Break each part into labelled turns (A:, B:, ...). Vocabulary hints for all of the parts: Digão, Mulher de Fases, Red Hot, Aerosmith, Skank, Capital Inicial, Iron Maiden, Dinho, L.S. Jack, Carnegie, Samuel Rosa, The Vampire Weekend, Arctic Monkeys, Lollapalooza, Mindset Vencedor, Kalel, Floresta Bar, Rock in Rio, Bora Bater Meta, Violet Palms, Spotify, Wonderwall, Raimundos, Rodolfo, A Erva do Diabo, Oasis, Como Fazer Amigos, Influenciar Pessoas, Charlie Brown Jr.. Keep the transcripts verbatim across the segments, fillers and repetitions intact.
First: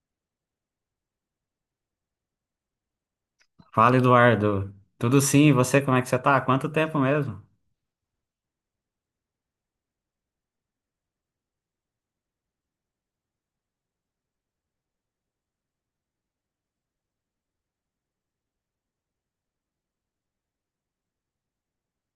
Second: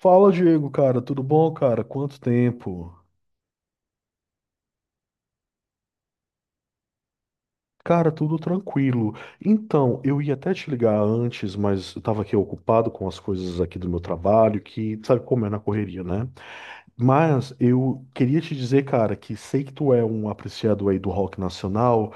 A: Fala, Diego, cara, tudo bom, cara? Quanto tempo?
B: Fala, Eduardo. Tudo sim, e você, como é que você tá? Há quanto tempo mesmo?
A: Cara, tudo tranquilo. Então, eu ia até te ligar antes, mas eu tava aqui ocupado com as coisas aqui do meu trabalho, que sabe como é na correria, né? Mas eu queria te dizer, cara, que sei que tu é um apreciador aí do rock nacional.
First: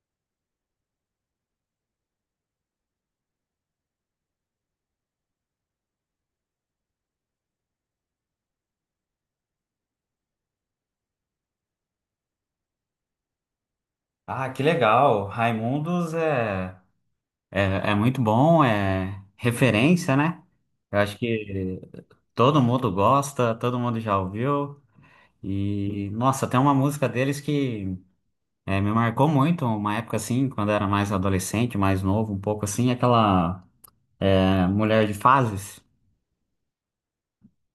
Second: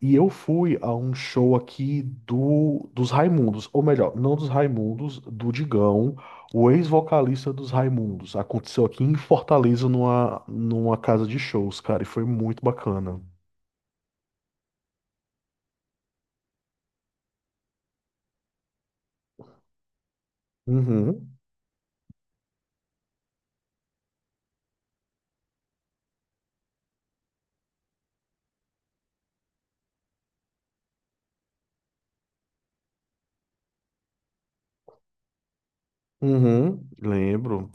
A: E eu fui a um show aqui do, dos Raimundos, ou melhor, não dos Raimundos, do Digão, o ex-vocalista dos Raimundos. Aconteceu aqui em Fortaleza, numa, numa casa de shows, cara, e foi muito bacana.
B: Ah, que legal. Raimundos é, é, é muito bom, é referência, né? Eu acho
A: Uhum,
B: que todo mundo gosta, todo mundo já ouviu. E, nossa, tem uma música deles que é, me marcou muito, uma época assim, quando eu era mais adolescente, mais novo, um pouco assim, aquela é, Mulher de Fases.
A: uhum, lembro.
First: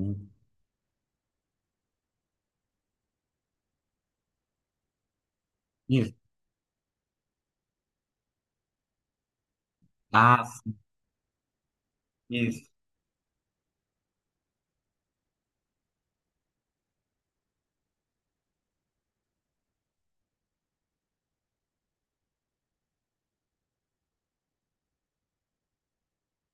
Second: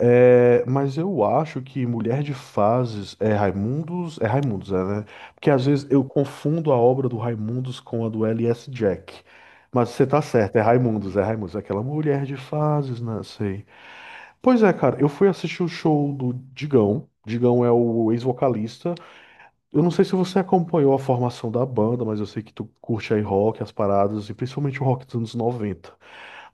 A: É, mas eu acho que Mulher de Fases é Raimundos, é Raimundos, é, né? Porque às vezes eu
B: Isso.
A: confundo a obra do Raimundos com a do L S. Jack. Mas você tá
B: Ah,
A: certo, é Raimundos, é Raimundos, é aquela Mulher de
B: isso.
A: Fases, né? Sei. Pois é, cara, eu fui assistir o show do Digão. Digão é o ex-vocalista. Eu não sei se você acompanhou a formação da banda, mas eu sei que tu curte aí rock, as paradas, e principalmente o rock dos anos noventa.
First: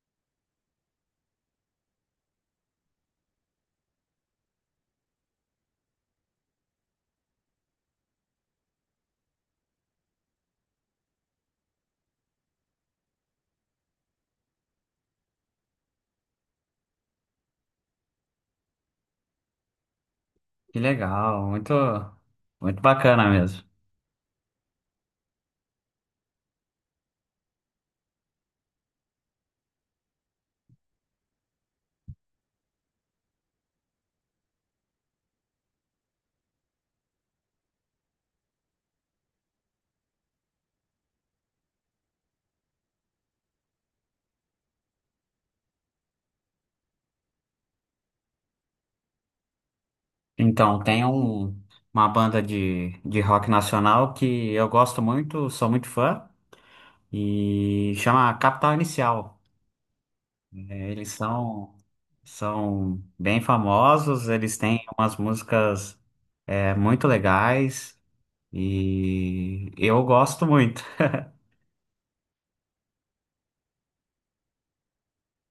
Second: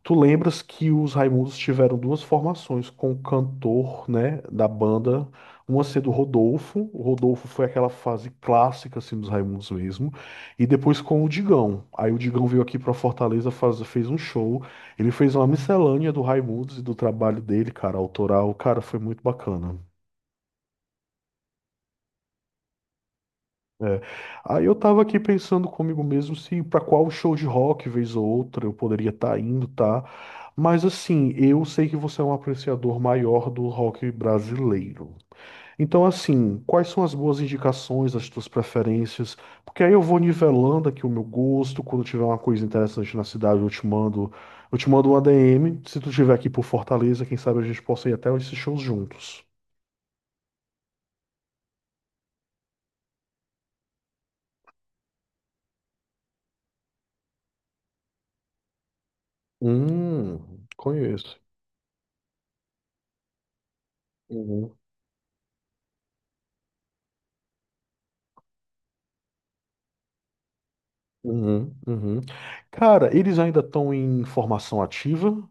A: Tu lembras que os Raimundos tiveram duas formações com o cantor, né, da banda, uma sendo o Rodolfo, o Rodolfo foi aquela fase clássica assim dos Raimundos mesmo, e depois com o Digão. Aí o Digão veio aqui pra Fortaleza, faz- fez um show, ele fez uma miscelânea do Raimundos e do trabalho dele, cara, autoral, cara, foi muito bacana.
B: Que legal, muito, muito bacana mesmo.
A: É. Aí eu tava aqui pensando comigo mesmo se pra qual show de rock, vez ou outra, eu poderia estar indo, tá? Mas assim, eu sei que você é um apreciador maior do rock brasileiro. Então, assim, quais são as boas indicações, as tuas preferências? Porque aí eu vou nivelando aqui o meu gosto. Quando tiver uma coisa interessante na cidade, eu te mando, eu te mando um A D M. Se tu estiver aqui por Fortaleza, quem sabe a gente possa ir até esses shows juntos.
B: Então, tem um, uma banda de, de rock nacional que eu gosto muito, sou muito fã, e chama Capital Inicial.
A: Hum,
B: É, eles
A: conheço.
B: são, são bem famosos, eles têm umas músicas é, muito legais e eu gosto muito.
A: Uhum, uhum. Cara, eles ainda estão em formação ativa?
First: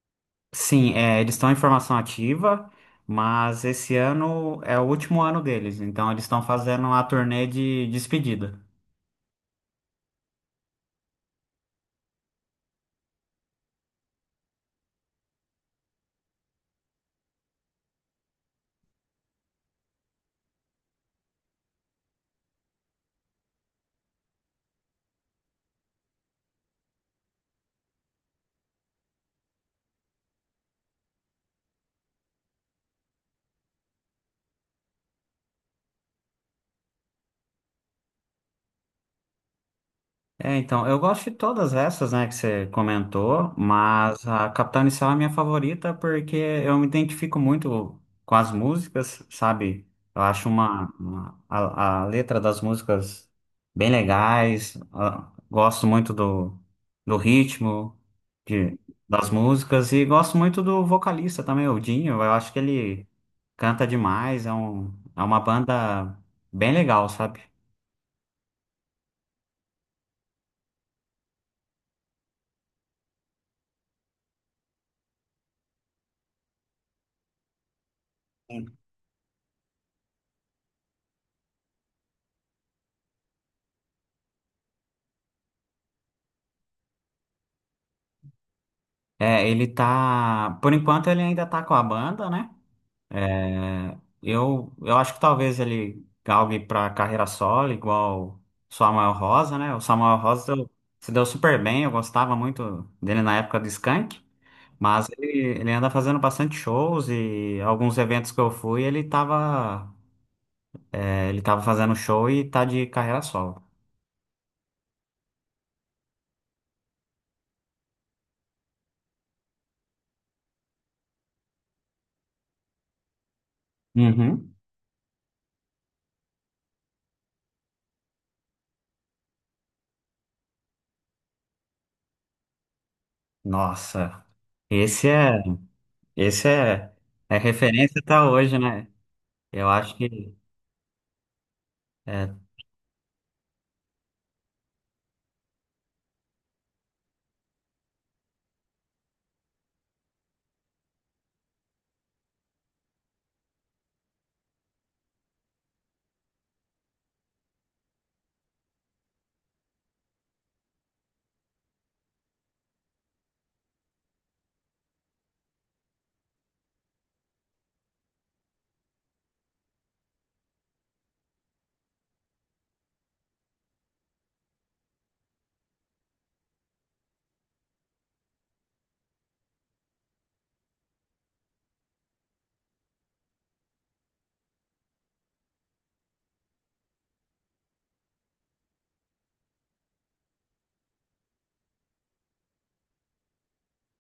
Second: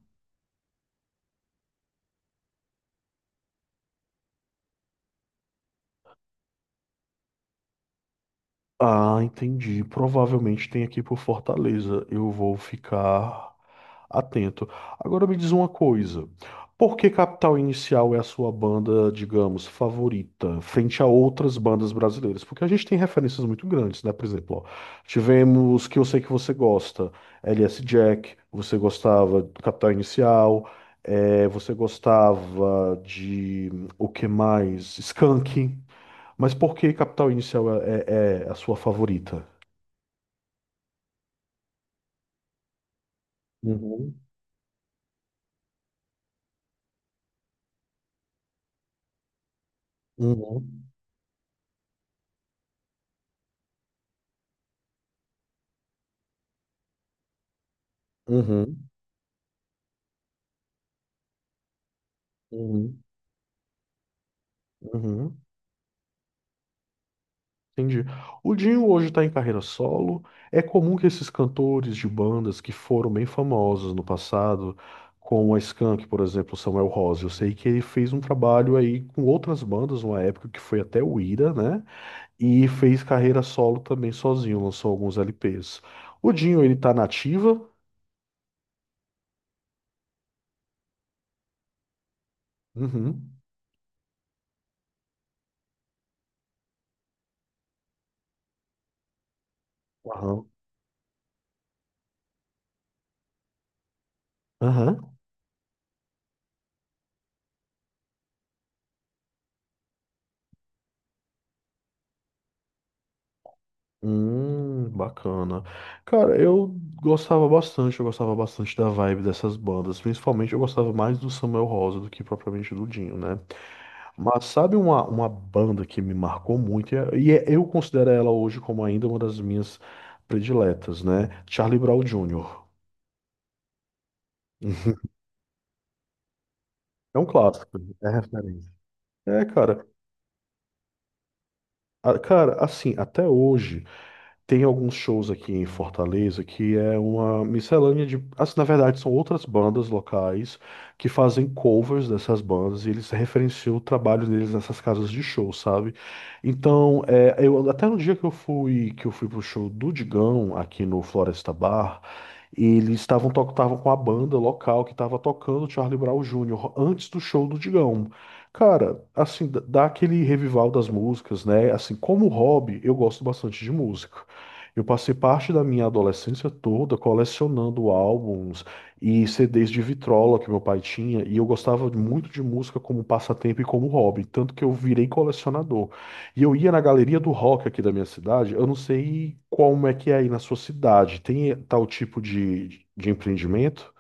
B: Sim, é, eles estão em formação ativa, mas esse ano é o último ano deles, então eles estão fazendo uma turnê de despedida.
A: Ah, entendi. Provavelmente tem aqui por Fortaleza. Eu vou ficar atento. Agora me diz uma coisa. Por que Capital Inicial é a sua banda, digamos, favorita, frente a outras bandas brasileiras? Porque a gente tem referências muito grandes, né? Por exemplo, ó, tivemos que eu sei que você gosta, L S Jack, você gostava do Capital Inicial, eh, você gostava de hum, o que mais? Skank. Mas por que Capital Inicial é, é- é a sua favorita?
B: É, então, eu gosto de todas essas, né, que você comentou,
A: Uhum,
B: mas a Capital Inicial é a minha favorita porque eu me identifico muito com as músicas, sabe? Eu acho
A: uhum,
B: uma, uma- a, a letra das músicas bem legais. Ah, gosto muito do, do ritmo de,
A: uhum,
B: das músicas e gosto muito do vocalista também, o Dinho. Eu acho que
A: uhum,
B: ele canta demais, é um, é uma
A: Uhum,
B: banda bem legal, sabe?
A: entendi. O Dinho hoje está em carreira solo. É comum que esses cantores de bandas que foram bem famosos no passado, como a Skank, por exemplo, Samuel Rose, eu sei que ele fez um trabalho aí com outras bandas, uma época que foi até o Ira, né? E fez carreira solo também sozinho, lançou alguns L Ps. O Dinho, ele tá na ativa.
B: É, ele tá. Por enquanto ele ainda tá com a banda, né?
A: Uhum.
B: É, eu, eu acho que talvez ele galgue pra carreira solo, igual o Samuel Rosa, né? O Samuel
A: Aham.
B: Rosa deu- se deu super bem, eu gostava muito dele na época do Skank,
A: Aham.
B: mas ele, ele anda fazendo bastante shows e alguns eventos que eu fui, ele tava, é, ele tava fazendo show e tá de carreira solo.
A: Hum, bacana. Cara, eu gostava bastante, eu gostava bastante da vibe dessas bandas. Principalmente eu gostava mais do Samuel Rosa do que propriamente do Dinho, né? Mas
B: Uhum.
A: sabe uma, uma banda que me marcou muito, e é- e é- eu considero ela hoje como ainda uma das minhas prediletas, né? Charlie Brown Júnior
B: Nossa, esse é, esse é,
A: É um
B: é
A: clássico,
B: referência
A: é
B: até hoje,
A: referência.
B: né?
A: É,
B: Eu
A: cara,
B: acho que.
A: a-
B: É.
A: cara, assim, até hoje. Tem alguns shows aqui em Fortaleza que é uma miscelânea de. Assim, na verdade, são outras bandas locais que fazem covers dessas bandas e eles referenciam o trabalho deles nessas casas de show, sabe? Então, é, eu, até no dia que eu fui, que eu fui pro show do Digão aqui no Floresta Bar, eles estavam to- estavam com a banda local que estava tocando Charlie Brown Júnior antes do show do Digão. Cara, assim, d- dá aquele revival das músicas, né? Assim, como hobby, eu gosto bastante de música. Eu passei parte da minha adolescência toda colecionando álbuns e C Ds de vitrola que meu pai tinha, e eu gostava muito de música como passatempo e como hobby, tanto que eu virei colecionador. E eu ia na galeria do rock aqui da minha cidade, eu não sei como é que é aí na sua cidade, tem tal tipo de, de empreendimento?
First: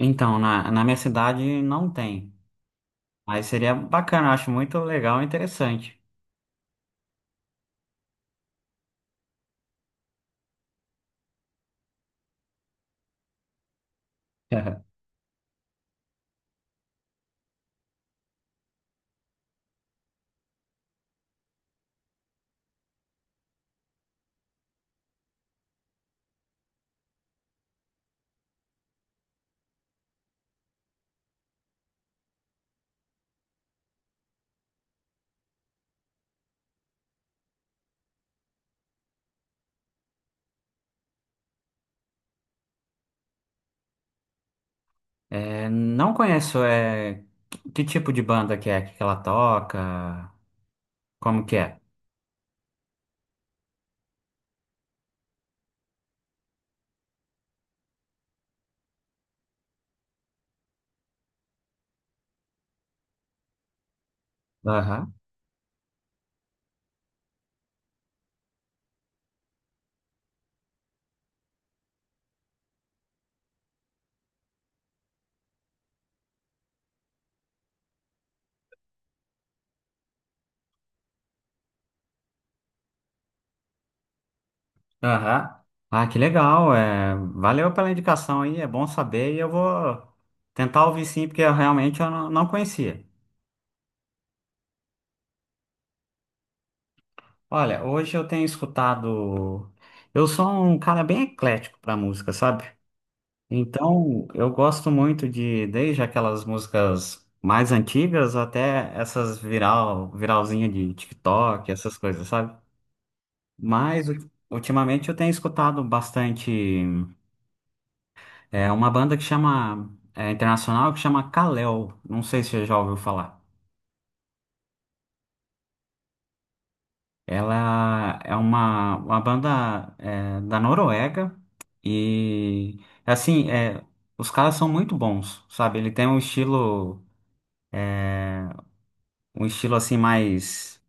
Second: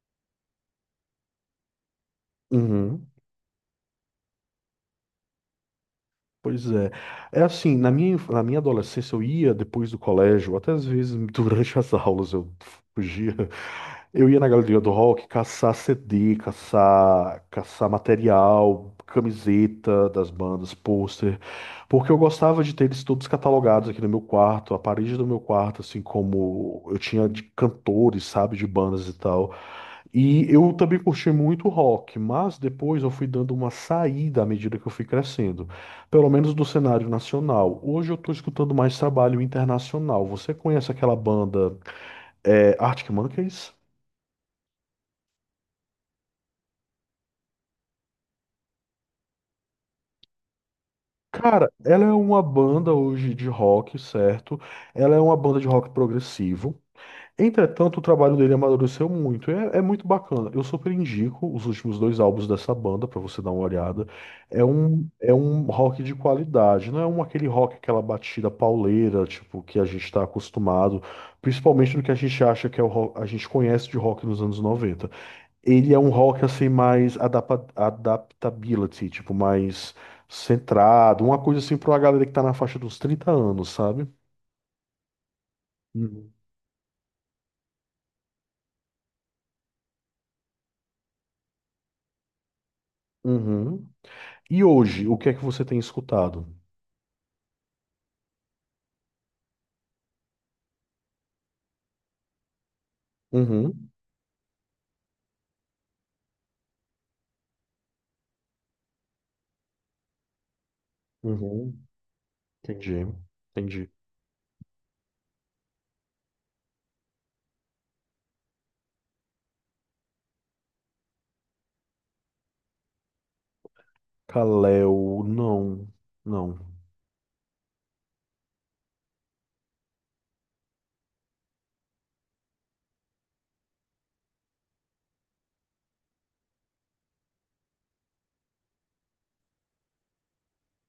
B: Então, na, na minha cidade não tem,
A: Uhum.
B: mas seria bacana, eu acho muito legal e interessante.
A: Pois é. É assim, na minha, inf- na minha adolescência eu ia depois do colégio, até às vezes durante as aulas eu fugia. Eu ia na galeria do rock caçar C D, caçar, caçar material, camiseta das bandas, pôster, porque eu gostava de ter eles todos catalogados aqui no meu quarto, a parede do meu quarto, assim como eu tinha de cantores, sabe, de bandas e tal. E eu também curti muito rock, mas depois eu fui dando uma saída à medida que eu fui crescendo, pelo menos do cenário nacional. Hoje eu estou escutando mais trabalho internacional. Você conhece aquela banda é, Arctic Monkeys?
B: É, não conheço. É, que tipo de banda que é que ela toca, como que
A: Cara,
B: é?
A: ela é uma banda hoje de rock, certo? Ela é uma banda de rock progressivo. Entretanto, o trabalho dele amadureceu muito. É, é muito bacana. Eu super indico os últimos dois álbuns dessa banda para você dar uma olhada. É um,
B: Aham,
A: é um rock de qualidade, não é um aquele rock, aquela batida pauleira, tipo, que a gente está acostumado, principalmente no que a gente acha que é o rock, a gente conhece de rock nos anos noventa. Ele é um rock assim mais adapa- adaptability, tipo, mais centrado, uma coisa assim para uma galera que tá na faixa dos trinta anos, sabe?
B: aham. Ah, que
A: Uhum.
B: legal, é, valeu pela indicação aí, é bom saber e eu vou tentar ouvir sim, porque eu realmente eu não, não conhecia.
A: Uhum. E hoje, o que é que você tem escutado?
B: Olha, hoje eu tenho escutado, eu sou um cara bem eclético para música, sabe?
A: Uhum,
B: Então, eu gosto muito de, desde aquelas músicas mais antigas até essas viral, viralzinha de TikTok,
A: uhum,
B: essas coisas, sabe?
A: entendi, entendi.
B: Mas u- ultimamente eu tenho escutado bastante, é, uma banda que chama, é, internacional que chama Kalel. Não sei se você já ouviu falar.
A: Kaleo, não, não.
B: Ela é uma, uma banda, é, da Noruega e, assim, é, os caras são muito bons, sabe? Ele tem um estilo, um estilo assim mais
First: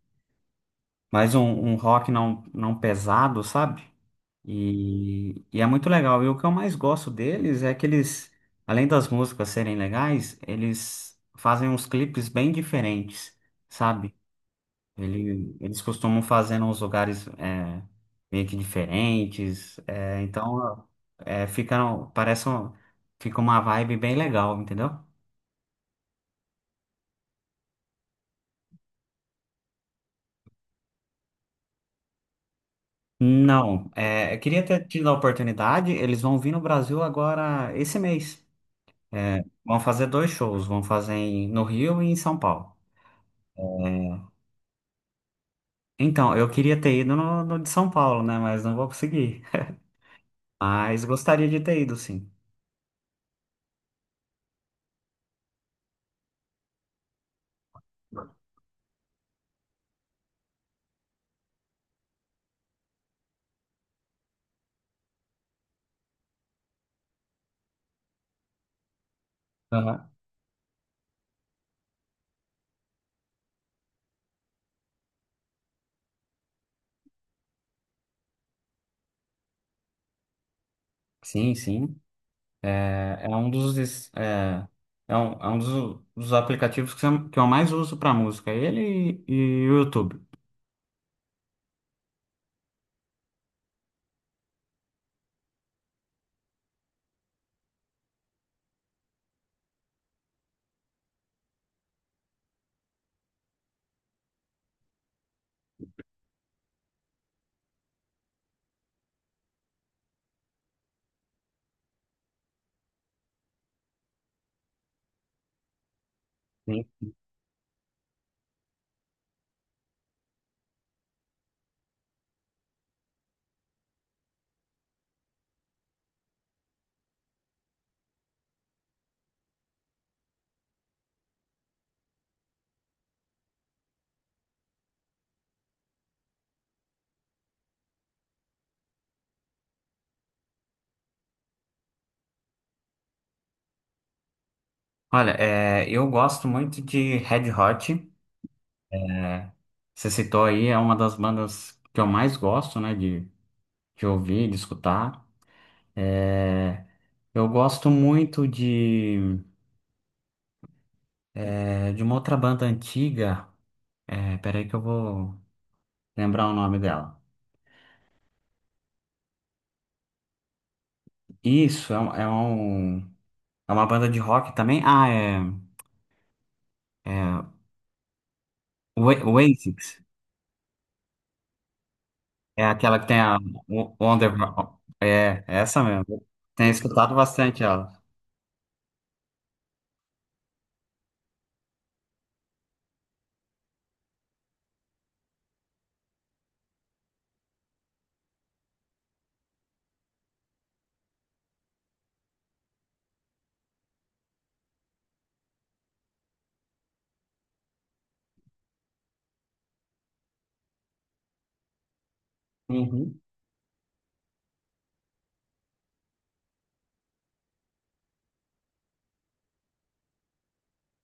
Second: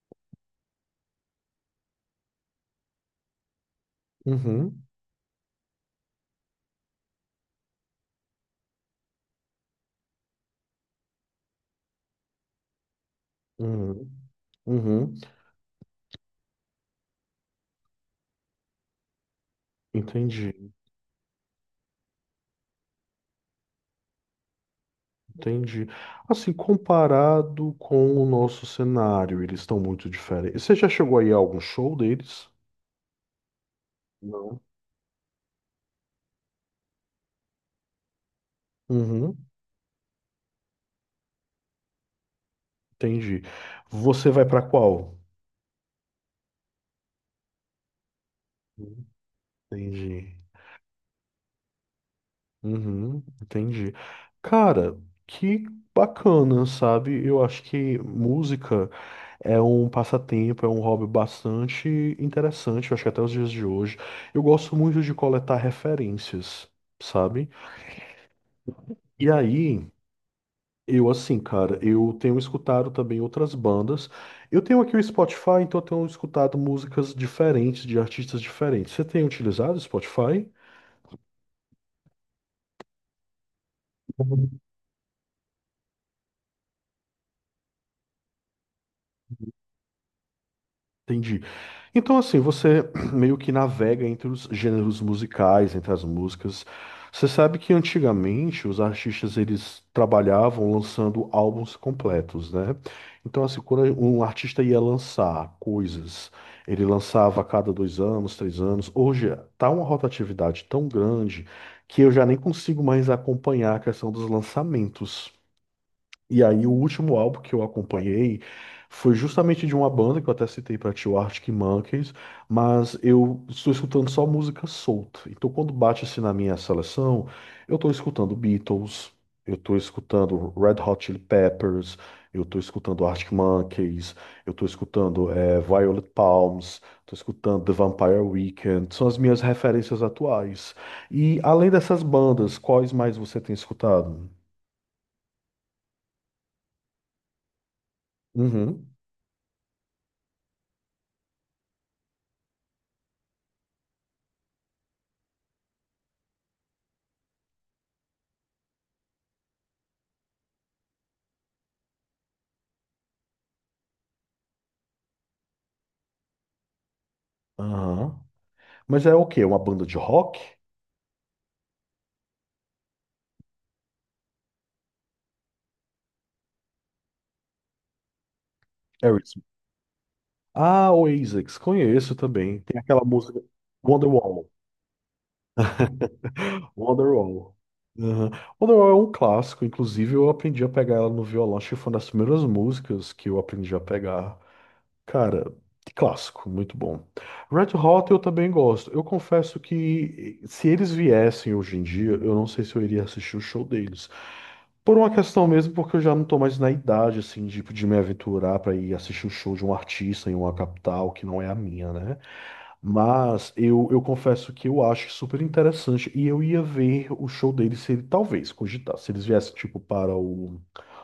B: mais um, um rock não, não pesado, sabe?
A: Uhum,
B: E, e é muito legal. E o que eu mais gosto deles é que eles, além das músicas serem legais, eles fazem uns clipes bem diferentes,
A: uhum,
B: sabe?
A: uhum,
B: Ele, eles costumam fazer nos lugares é, meio que diferentes, é,
A: entendi,
B: então é, fica, parece um- fica uma vibe bem legal, entendeu?
A: entendi. Assim, comparado com o nosso cenário, eles estão muito diferentes. Você já chegou aí a algum show deles?
B: Não, é, eu
A: Não.
B: queria ter tido a oportunidade, eles vão vir no Brasil agora esse mês.
A: Uhum,
B: É, vão fazer dois shows, vão fazer em- no Rio e em São Paulo.
A: entendi. Você
B: É,
A: vai pra qual?
B: então, eu queria ter ido no, no de São Paulo, né? Mas não vou conseguir.
A: Entendi.
B: Mas gostaria de ter ido, sim.
A: Uhum, entendi. Cara, que bacana, sabe? Eu acho que música é um passatempo, é um hobby bastante interessante, eu acho que até os dias de hoje. Eu gosto muito de coletar referências, sabe? E aí,
B: Aham.
A: eu assim, cara, eu tenho escutado também outras bandas. Eu tenho aqui o Spotify, então eu tenho escutado músicas diferentes, de artistas diferentes. Você tem utilizado o Spotify?
B: Sim, sim. É, é um dos, es- é, é um, é um dos, dos aplicativos que eu, que eu mais uso para música, ele e o YouTube.
A: Entendi. Então, assim, você meio que navega entre os gêneros musicais, entre as músicas. Você sabe que antigamente os artistas eles trabalhavam lançando álbuns completos, né? Então, assim, quando um artista ia lançar coisas, ele lançava a cada dois anos, três anos. Hoje tá uma rotatividade tão grande que eu já nem consigo mais acompanhar a questão dos lançamentos. E aí, o
B: Sim.
A: último álbum que eu acompanhei foi justamente de uma banda que eu até citei pra ti, o Arctic Monkeys, mas eu estou escutando só música solta. Então, quando bate assim na minha seleção, eu estou escutando Beatles, eu estou escutando Red Hot Chili Peppers, eu estou escutando Arctic Monkeys, eu estou escutando eh, Violet Palms, estou escutando The Vampire Weekend. São as minhas referências atuais. E além dessas bandas, quais mais você tem escutado?
B: Olha, é, eu gosto muito de Red Hot.
A: Uhum.
B: É. Você citou aí, é uma das bandas que eu mais gosto, né, de, de ouvir, de escutar. É, eu gosto muito de, é, de uma outra banda antiga. É, peraí que eu vou lembrar o nome dela.
A: Aham. Mas é o quê? Uma banda de rock?
B: Isso, é, um, é um- é uma banda de rock também. Ah, é, é Oa-
A: Aerosmith.
B: Oasis.
A: Ah, Oasis, conheço também.
B: É
A: Tem
B: aquela
A: aquela
B: que tem a
A: música
B: o- Wonder...
A: Wonderwall.
B: É, é essa mesmo. Tenho escutado
A: Wonderwall.
B: bastante ela.
A: Uhum. Wonderwall é um clássico, inclusive eu aprendi a pegar ela no violão, acho que foi uma das primeiras músicas que eu aprendi a pegar. Cara, clássico, muito bom. Red Hot eu também gosto. Eu confesso que eh, se eles viessem hoje em dia, eu não sei se eu iria assistir o show deles. Por uma questão mesmo, porque eu já não tô mais na idade, assim, de, de me aventurar pra ir assistir o show de um artista em uma capital que não é a minha, né?
B: Uhum.
A: Mas eu, eu confesso que eu acho super interessante e eu ia ver o show deles se ele, talvez, cogitar, se eles viessem, tipo, para o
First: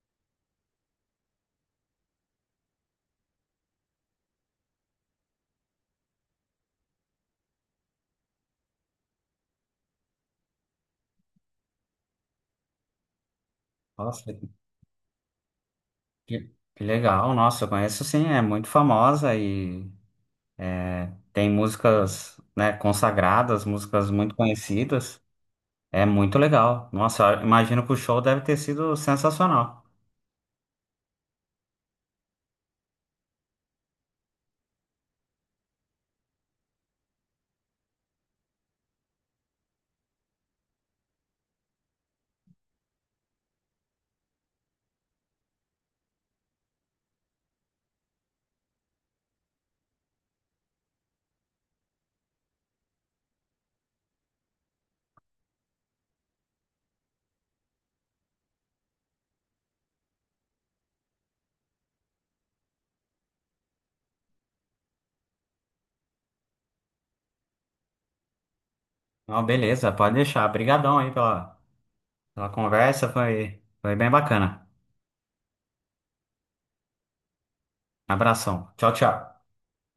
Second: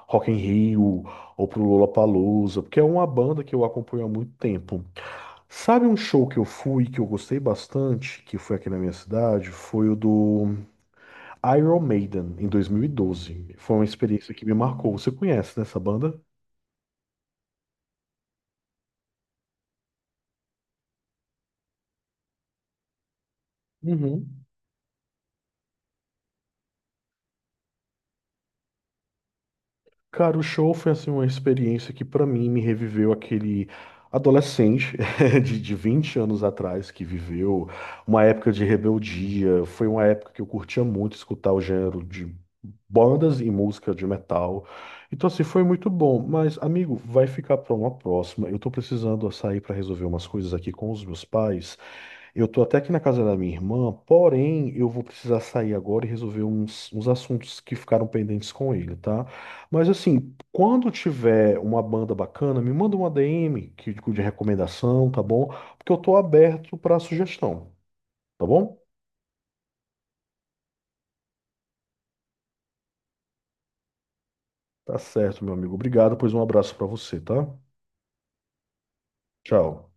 A: Rock in Rio ou pro Lollapalooza, porque é uma banda que eu acompanho há muito tempo. Sabe um show que eu fui, que eu gostei bastante, que foi aqui na minha cidade? Foi o do Iron Maiden, em dois mil e doze. Foi uma
B: Nossa,
A: experiência que me marcou. Você conhece, né, essa banda?
B: que, que legal. Nossa, eu conheço sim, é muito famosa e tem músicas, né, consagradas, músicas muito
A: Uhum.
B: conhecidas. É muito legal. Nossa, eu imagino que o show deve ter sido sensacional.
A: Cara, o show foi assim uma experiência que pra mim me reviveu aquele adolescente de, de vinte anos atrás que viveu uma época de rebeldia. Foi uma época que eu curtia muito escutar o gênero de bandas e música de metal. Então assim, foi muito bom, mas amigo, vai ficar pra uma próxima. Eu tô precisando sair pra resolver umas coisas aqui com os meus pais. Eu tô até aqui na casa da minha irmã, porém eu vou precisar sair agora e resolver uns, uns assuntos que ficaram pendentes com ele, tá? Mas assim, quando tiver uma banda bacana, me manda uma D M que, de recomendação, tá bom? Porque eu tô aberto pra sugestão, tá bom?
B: Não, beleza, pode deixar. Obrigadão aí pela, pela conversa, foi, foi bem bacana.
A: Tá certo, meu amigo. Obrigado, pois um abraço pra você, tá?
B: Abração. Tchau, tchau.
A: Tchau.